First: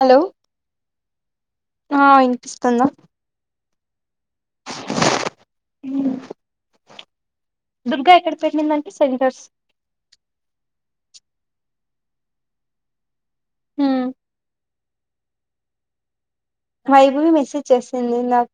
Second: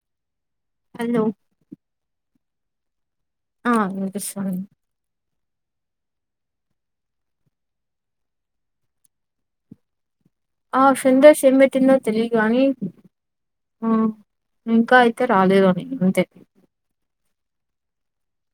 Hello hello ఆ ఇనిపిస్ తుంద ఆ అనిపిసుంది ఊ దుర్గా ఎక్కడ పెట్టిందండి సెంటర్స్ ఆ ఫిందోస్ ఏం పెట్టిందో తెలియ కాని ఊ ఇంకా అయితే రాలేదని అంతే రైభూ మెసేజ్ చేసింది ఇందాక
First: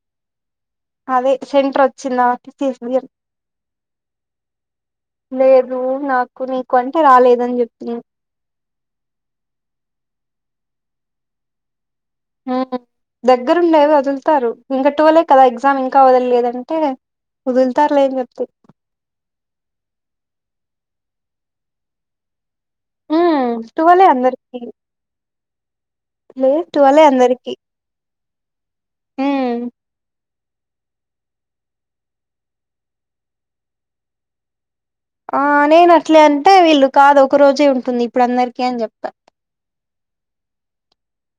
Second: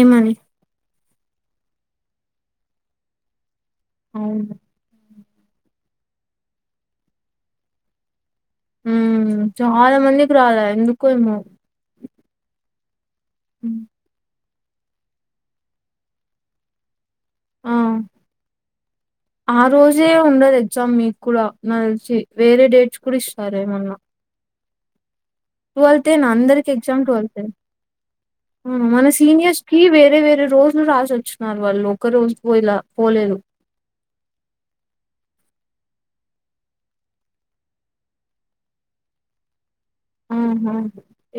ఏమి అదే సెంటర్ వచ్చిందా కిచెసిందేం అవును లేదు నాకు నీకు అంటే రాలేదని చెప్తున్న ఊ చాలా మందికి రాలే ఎందుకో ఏమో అ ఉమ్, దగ్గరుండేవి వదులుతారు ఇంక ట్టువలే కదా ఎగ్జామ్ ఇంకా వదల్లెదంటే ఆ ఆరోజే ఉండదు ఎ ఎగ్జామ్ మీ కూడా నతెలిసి వేరే డేట్స్ కూడా ఇస్తార్ ఏమన్నా టువలే అందరికి ట్వెల్త్న్ లేదు అందరికి ఎగ్జామ్ టువలే ట్వెళ్తే అందరికి మన సీనియర్స్కి వేరె వేరె రోజులు రాసచ్చన్నారు వాళ్ళు ఒక్క రోజు పో ఇలా పోలేదు ఆ నేను అట్లే అంటే వీళ్ళు కాదు ఒక రోజే ఉంటుంది ఇప్పుడు అందరికి అని చెప ఆహా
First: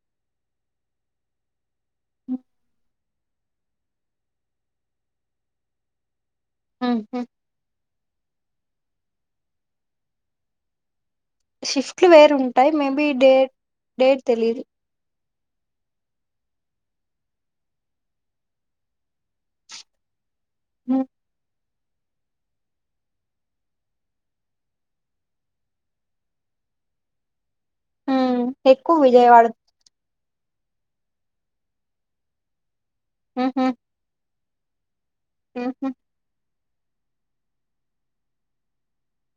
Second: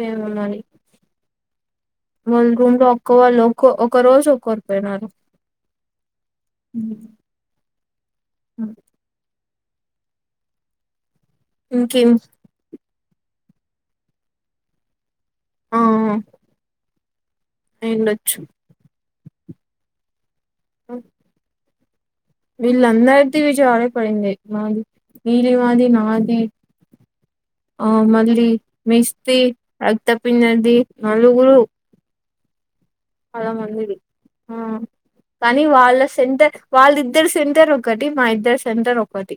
ఏమో మరి వల్రుూమ్ లో కో లో కొ ఒక రోజు ఒక్కోరు పోయినారు ఉ ఉహు ఉ షిఫ్ట్ లు ఇంకేం వేరుంటాయి మేము నీ డేట్ డేట్ తెలీదు ఆ ఉ వీళ్ళందరిది విచా ఆ ఉమ్ మళ్ళీ ఎక్కువ వీస్తే విజయవాడ అయిత పిన్నది నలుగురు ఆర ఉహు, మందిది ఆ కానీ ఉహు, వాళ్ళ సెంటర్ వాళ్ళిద్దరు సెంటర్ ఒకటి మా ఇద్దరు సెంటర్ ఒకటి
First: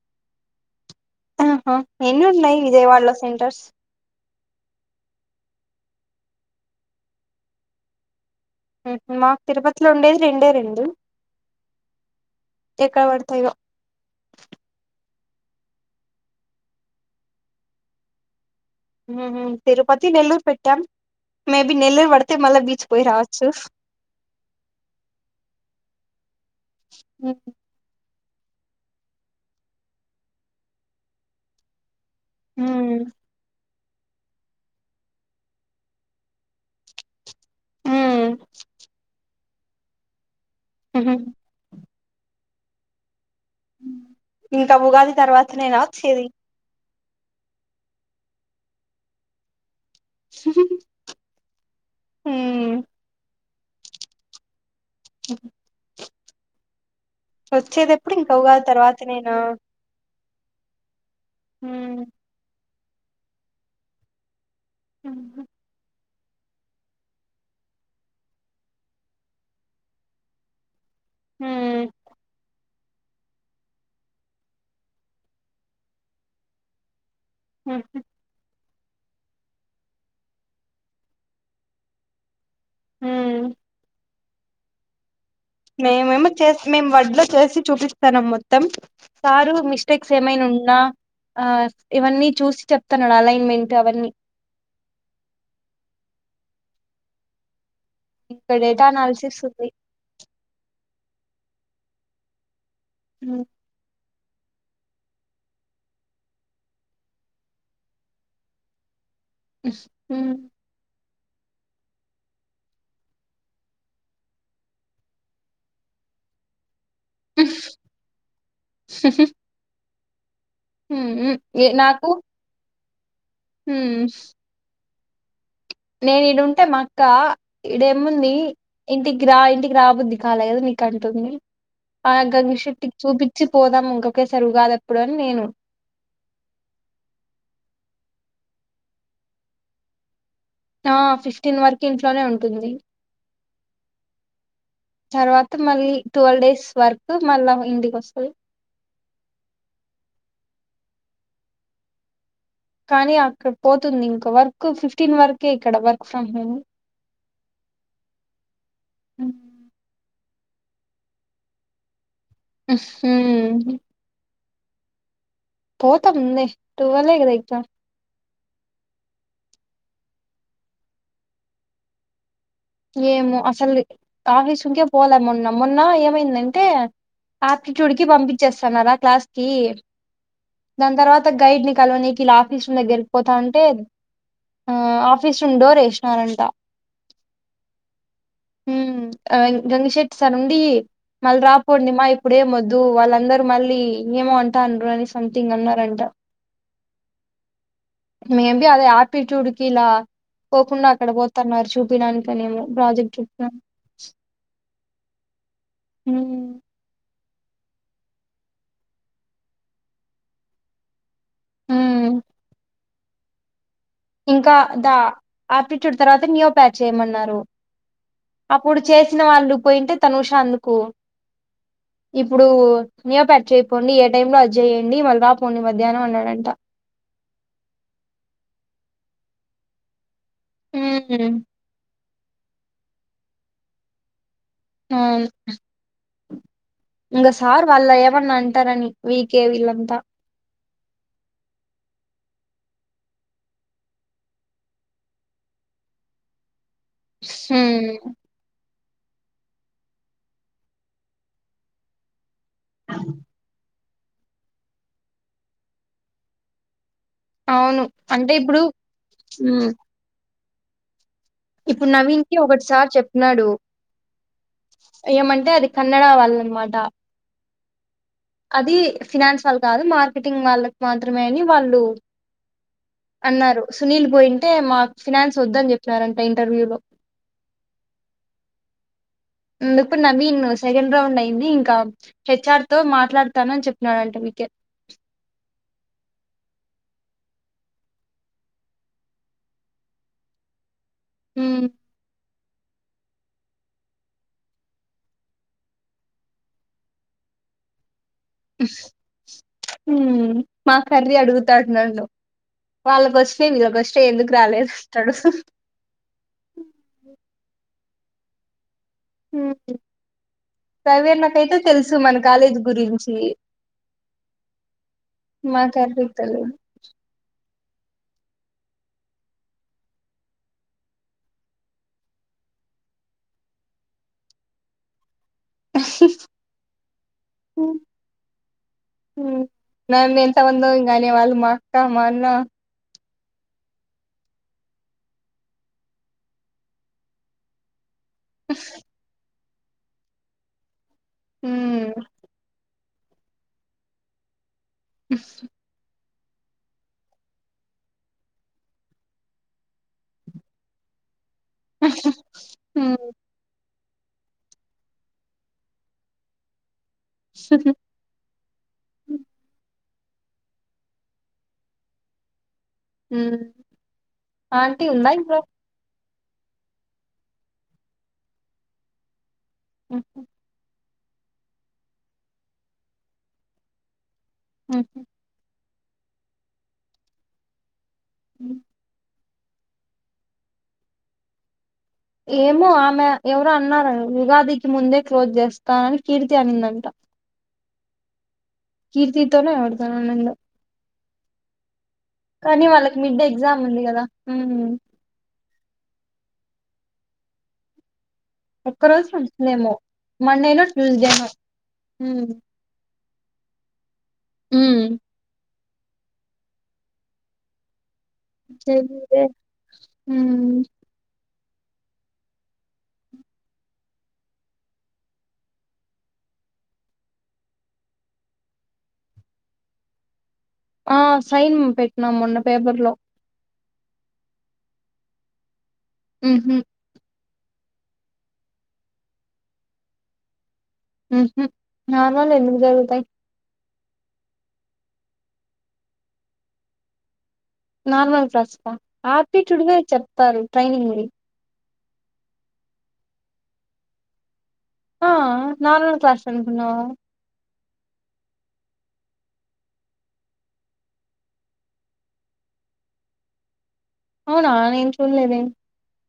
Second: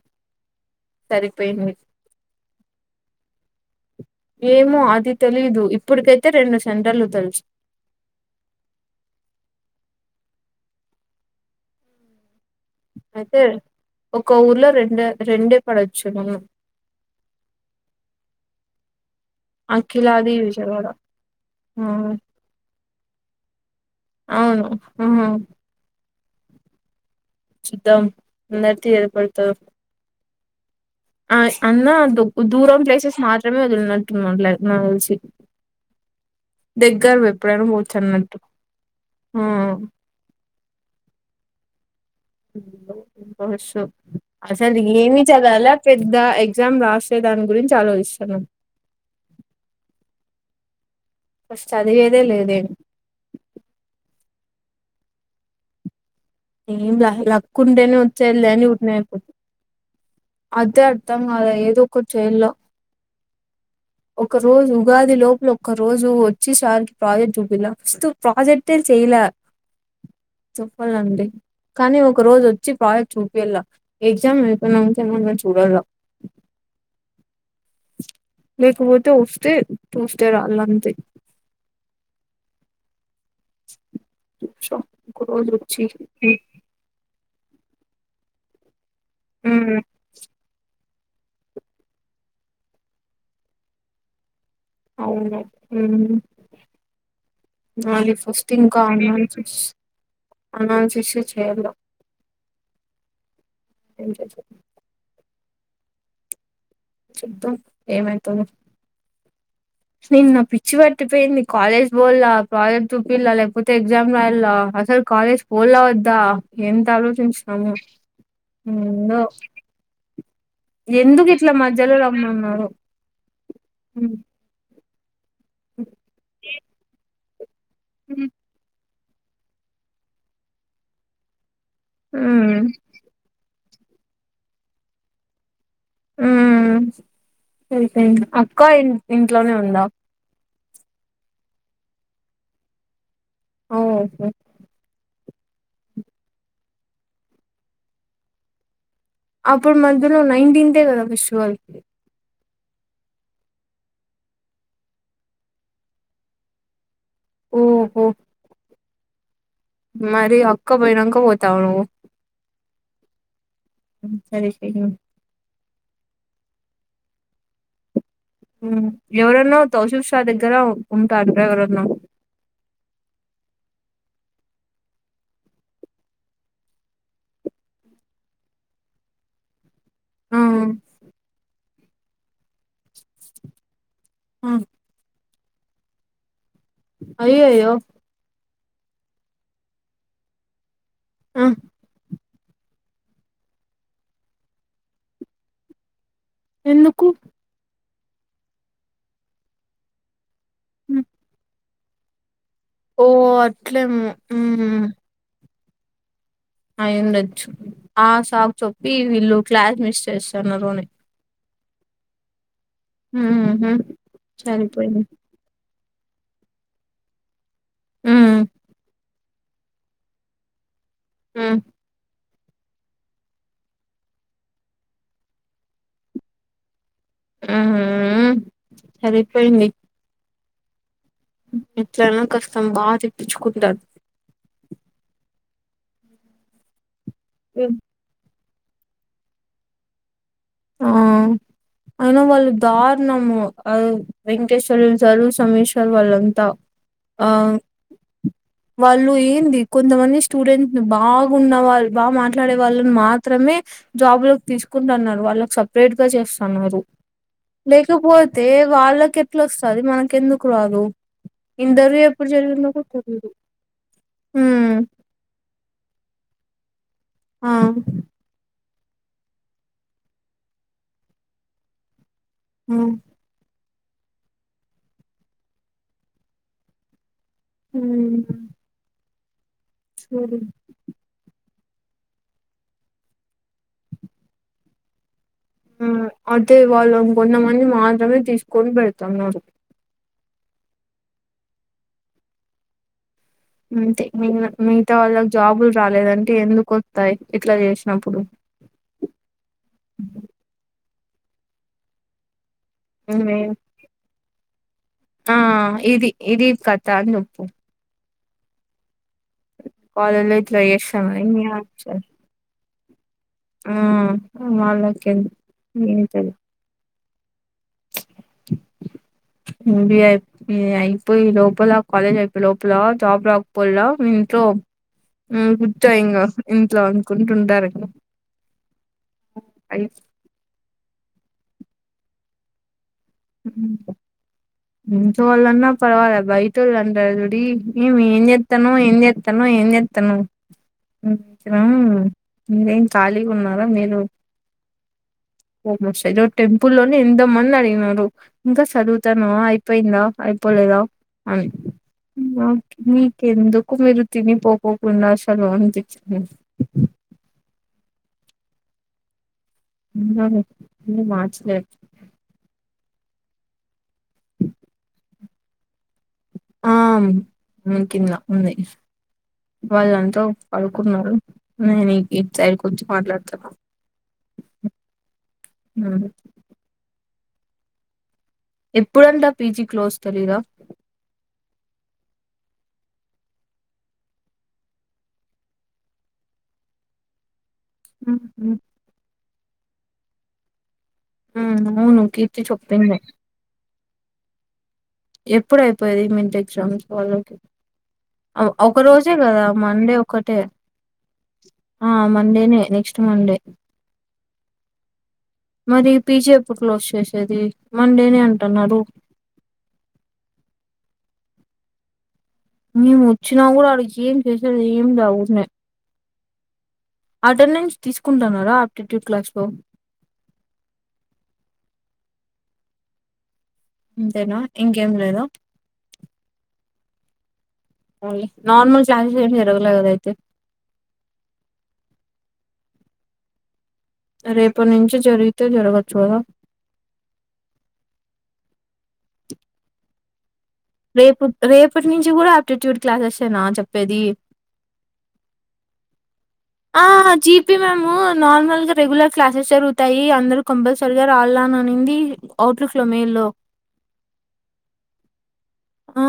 సరిపోయింది ఎన్నిఉన్నయ్ విజయవాడలో సెంటర్స్ ఏమో అది తెలీదు ఇప్పుటికైతే రెండు సెంటర్లు తెలుసు మాకు తిరుపతిలో ఉండేది రెండే రెండు ఎక్కడ అయితే పడతాయో ఒక ఊర్లో రెండు రెండే పడొచ్చు తిరుపతి అఖిలాది నెల్లూరు పెట్టాం విజయవాడ మేబీ ఆ నెల్లూరు పడితే మళ్ళ బీచ్ పోయి రావచ్చు అవును ఊ ఉ చూద్దాం అందరికీ ఎడ పడతాదో ఆ అన్న దూరం ఉమ్, ప్లేసెస్ మాత్రమే ట్టు తెసి దగ్గర [unintelligible] ఎప్పుడైనా పోవచ్చు ఉమ్, అన్నట్టు ఆ హ ఇంకా అసలు ఉగాది ఏమి తర్వాత చదవాల నేనా పెద్ద వచ్చేది ఎగ్జామ్ రాస్ అే దాని గురించి ఆలోచిస్తాన్నాం ఫస్ట్ చదివేదే లేదే ఉమ్, ఓ ఏంల లక్కు ఉంటేనే ఎప్పుడు ఇంకా వచ్చేది లే ఉగాది అని ఉరికినే తర్వాత అయిపోత అదే అర్థం కాలాఏదో ఒకటి చేయాల ఒక రోజ ఉగాది లోప ల నేనా ఒక రోజు చ్చి సార్ కి ప్రాజెక్ట్ జూపిల్ల ఫస్ట్ ప్రాజెక్టే చేయిలే చెప్పల్ల కానీ ఒక రోజు వచ్చి ప్రాజె జూపిల్ల ఎగ్జామ్ ఐయిపోయింకేమన్న చూడల్ల ఆ లేకుపోతే వొస్తే ట్యూస్డే రాళ్లంతే అ స మేమేమో చేసి మేము వడ్లో చేసి చూపిస్తాన మొత్తం సారు ఉమ్ మిస్టేక్స్ ఏమైనా ఉన్నా ఆ ఇవన్నీ చూసి చెప్తాను అలైన్మెంట్ అవన్నీ అవును అది ఫస్ట్ ఇక్కడ డేటా ఇంకా అనాలిసిస్ ఉంది శిశు చేయలో ఉ చూద్దాం ఏమవుతుందో నీన్న పిచ్చిప ట్టిపోయింది కాలేజ్ పోల్లా ప్రాజెక్ట్ చూపిల్లా లేకపోతే ఎగ్జామ్ రాయల్ల అసలు కాలేజ్ పోల్లా వద్దా ఎంత ఆలోచించించినము ఎందుకిట్ల మధ్యలో రమ్మన్నారొ ఉమ్ నేను ఈడుంటే మా అక్క ఈడేముంది ఇంటికి రా ఇంటికి రాబుద్ది కాలే కదా నీకంటుంది ఆగంగ ఉమ్ షెటి చూపించి పోదాం ఇంకొకేరి ఉగాదప్పుడు అని నేను ఉమ్ సరిపోయింది అక్క ఇ ఇంట్లోనే ఉందా ఆ ఫిఫ్టీన్ వర్క్ ఇంట్లోనే ఉంటుంది అఓ తర్వాత మళ్ళీ టువల్ డేస్ వర్క్ మళ్ళా ఇంటికి వస్తుంది అప్పుడు మధ్యలో నైన్టీన్త్ ఎ గదా ఫెస్టివల్ కానీ అక్కడ పోతుంది ఇంక వర్క్ ఫిఫ్టీన్ వరకే ఇక్కడ వర్క్ ఫ్రమ్ హోమ్ ఓహో అ మరి అక్క పోయినంక పోతావ నువ్వు అ [inaudible] సరే [unintelligible] పోతా ముందే టూవెళ్లే కదా [unintelligible] ఎవరన్నోతౌ [unintelligible] దగ్గర ఉంటార ఎవరన్నాో ఏమో అసలు ఆఫీస్ రూమ్ కె పోలే మొన్న మొన్న ఏమైందంటే ఆప్టిట్యూడ్ కి పంపించేస్తానలా క్లాస్కిి దాని తర్వాత గైడ్ ని కాలొనీ కి ఇలా [unintelligible] దగ్గరికి పోతా అంటే ఆ ఆఫీస్ రూమ్ డోర్ ఎసినారంట అయ్య అయ్యో ఉమ్ గంగ షెటి సార్ ఉండి మళ్ళీ రూపొండి ని మా ఇప్పుడేమ్ వొద్దు వాళ్ళందరుూ మళ్ళీ ఏమో అంటన్నారు అని సంథింగ్ అన్నారంట ఎందుకు మేం బి అదే హయాపిట్యూడ్ కి ఇలా పోకుండా అక్కడ పోతున్నారు చూపడానికి ఓ అట్లమో ఉమ్ ఆ ఇందది ఆ సాక్ చొప్పి వీళ్ళు క్లాస్ మిస్ చేస్తున్నారు అని హ్మ్ హ్మ్ హ్మ్ ఇంకా ద ఆపి ట్యూడ్ తర్వాత న్యో ప్యాచ్ చేయమన్నారు అప్పుడు చేసి చ్చిన వాళ్ళు పోయింటే తనుష అందుకు ఆ ఇప్పుడు నేఒపట్ చేయిపోండి ఏ టైమ్ లో అజ చేయ్యడి మళ్ళీ రాపోండి మధ్యాహ్నం అన్నాడంట ఆహా సరిపోయింది హ్మ్ హ్మ్ ఇట్లనా కస్తం బాగా తెప్పించుకుంటాారు ఆవు ఇంగ సార్ వాళ్ళ ఏమాన్నా అంటారని వీకే వీలంతా ఆ అయినా వాళ్ళు దారుణము వెంకటేశ్వర్ సారు సమీేశ్వర్ వాళ్ళంతా ఆ హ్మ్ వాళ్ళు ఏంది కొంతమంది స్టూడెంట్స్ బాగున్న వాళ్ళు బాగా మా ట్లాడే వాళ్ళని మాత్రమే జాబ్ లోకి తీసుకుంటున్నారు వాళ్ళ సపరేట్ గా చేస్తన్నారు అవును అంటే లేకపోతే ఇప్పుడు వాళ్ళకి ఉమ్, ఎట్లాొస్తుంది మనక ఎందుకు క్లాదు ఇప్పుడు నవీన్ కి ఒకటిసారి తెలీదు చెప్న్నాడు ఉమ్ ఏమంటే అది కన్నడ వాళ్ళ అనమాట ఆ అది ఫినాన్స్ వాళ్ళు కాదు మార్కెటింగ్ వాళ్ళకి మాత్రమే అని వాళ్ళు ఉమ్ అన్నారు సునీల్ బోయింటే మా ఫినాన్స్ వద్దని చెప్పినారంట ఇంటర్వ్యూ లో హ ఇందుకు నవీ సెకండ్ రౌండ్ అయింది హెచ్ఆర్ తో మాట్లాడుతాను చెప్పినడంట మీకే అదే వాళ్ళు కొంత మంది మాత్రమే తీసుకొని పెడతాంన్నారు హ అంతే మి మిగతా వాళ్ళకి జాబులు రాలేదంటే ఎందుకు వస్తాయి ఇట్లా చేసినప్పుడు మా కర్రి అడుగుతాడు నన్ను వాళ్ళకు మేం వచ్చిపోయిందిలే ఫస్ట్ ఎందుకు వాలే ఆ ఇది ఇది కథ అని చెప్పు కాలేజ్లో ఇట్లా ప్రైవేట్ చేస్తామని మీ నాకైతే తెలుసు ఆన్సర్ మన కాలేజ్ కొరియన్స్ ఆ వాళ్ళకేంది మా కర్రీకి ఏమయితది తెలియదు బియి అయిపోయి లోపల కాలేజ్ అయిపోయి లోపల జాబ్ రాకపోలా ఇట్లో గుచ్చాయి ఇంకా ఇంట్లో అనుకుంటుంటారూ ఇక మ్మ్. మాక్క మాన్నా ఇంట్లోలన్న పర్వాల బయటోలు అంటారు చూడు ఏమి ఏమి చేస్తున్నావు ఏమి తను ఎం చేస్తున్నావు అవును హ్మ్ ఇంకేం ే ఖాళీగా ఉన్నారా మీరూ [unintelligible] టెంపుల్లోనే ఎంత మంది అడిగినరు ఇంకా చదువుతానవ అయిపోయిందా అయిపోలేదా అ హ్మ్. మీకెందుకు కు మీరు తినిపోకోకుండా సలు అందిచ్చ సహ మార్చలేం ఆంటి ఉందా ఇంట్లో ఆ ఉ కింద ఉంది హ్మ్. వాళ్ళంతా ప అనుకున్నారు నేను ఈ సైడ్కి వచ్చి మాట్లాడుతున్నా ఉ ఉ హ్మ్. ఎప్పుడంటా పిజి క్లోస్ తెలిద ఏమో ఆమె ఎవరో అన్నారు ఉగాదికి ముందే క్లోజ్ చేస్తానని కీర్తి అనిందంట ఉహు కీర్తితోనే ఎవరితోనో అనిందో ఉ అవును కీర్తి కానీ వాళ్ళకి చెప్పింది మిడ్ ఎగ్జామ్ ఉంది కదా ఉ ఎప్పుడు అయిపోయేది మిడ్ ఎగ్జామ్స్ వాళ్ళకి ఒక ఒక్క రోజు రోజే కదా ఉంటుందేమో మండే ఒకటే మండేనో ట్యూస్డేనో ఆ మండేనే నెక్స్ట్ మండే ఉ మరి పీజీ ఎప్పుడు క్లోజ్ చేసేది మండేనే అంటున్నారు తెలీదే హు మేము వచ్చినా కూడా అడికి ఏం చేసేది లే ఊకనే అటెండెన్స్ తీసుకుంటాన్నారా ఆప్టిట్యూడ్ క్లాస్ లో ఆ సైన్ పెట్టినాం మొన్న పేపర్ లో అంతేనా ఇంకేం లేదా ఉహు నార్మల్ క్లాసెస్ ఏం జరగలేదు కదా అయితే ఉహు నార్మల్ వి ఎందుకు జరుగుతాయి రేపు నుంచి జరిగితే జరగచ్చు కదా నార్మల్ క్లాసెసా ఆప్టిట్యూడ్ వే చెప్తారు ట్రైనింగ్ వి రేపు రేపు రేపటి నుంచి కూడా ఆప్టిట్యూడ్ క్లాసెస్సేనా చెప్పేది ఆ నార్మల్ క్లాసెస్ కనుకున్నావా మేము నార్మల్గా రెగ్యులర్ క్లాసెస్ జరుగుతాయి అందరుూ కంపల్సరీగా రాల్లా అనింది అవుట్లుక్ లో మేల్లో అవునా నేను చూడలేదే ఆ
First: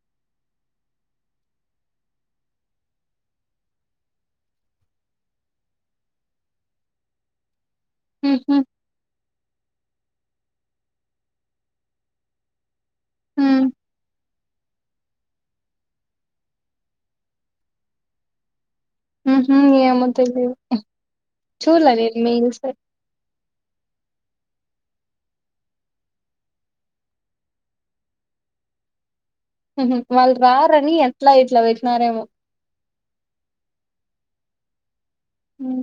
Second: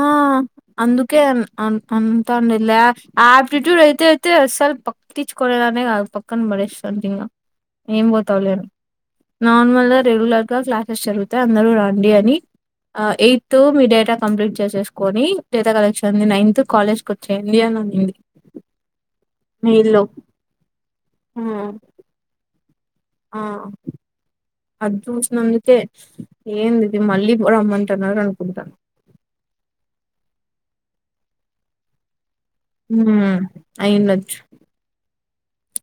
అందుకే అన్ అన్ అంతా నిలా ఆ ఆప్టిట్యూడ్ అయితే అయితే అసలు పక్టించుకోనే దాన్నే కాదు పక్కన పడేస్తుంటి ఇంకా ఏం పోతావులే ఉహు అని నార్మల్గా రెగ్యులర్ గా క్లాసెస్ జరుగుతాయి అందరూ రండి అని ఆ ఏతు ఉమ్ మీ డేటా కంప్లీట్ చేసేసుకొని డేటా కలెక్షన్ నైన్త్ కాలేజ్ కి వచ్చేయండి అని అనింది ఉహు మెయిల్లో ఏమో తెలీదులే ఆ చూడలేదు నేను మెయిల్స్ ఆ అది చూసినందుకే ఏంది ఇది మళ్ళీ రమ్మంటున్నారు అనుకుంటా వాళ్ళు రారని ఎట్లా ఇట్లా పెట్టినారేమో హు అయిన్డొచ్చు ఉ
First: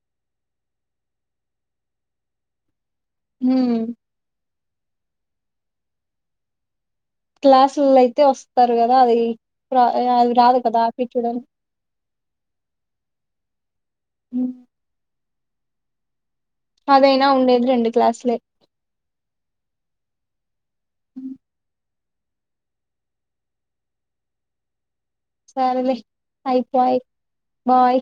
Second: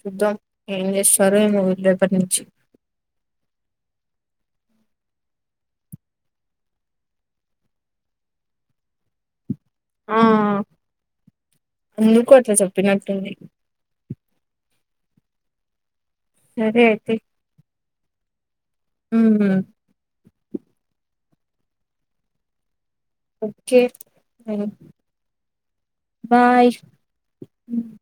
చూద్దాం ఏం చేస్తారో ఏమో వీళ్ళు రేపటి నుంచి ఊ క్లాసుల్లో అయితే వస్తారు కదా అది ర రాదు కదా పీట డం ఎందుకు అట్లా సెప్పినట్టుంది [inaudible] సరే పదైనా ఉండేది రెండె క్లాస్ లో ఊ ఊ హ [inaudible] ఓక్కే సరేలే ఆయిపోయి బాయ్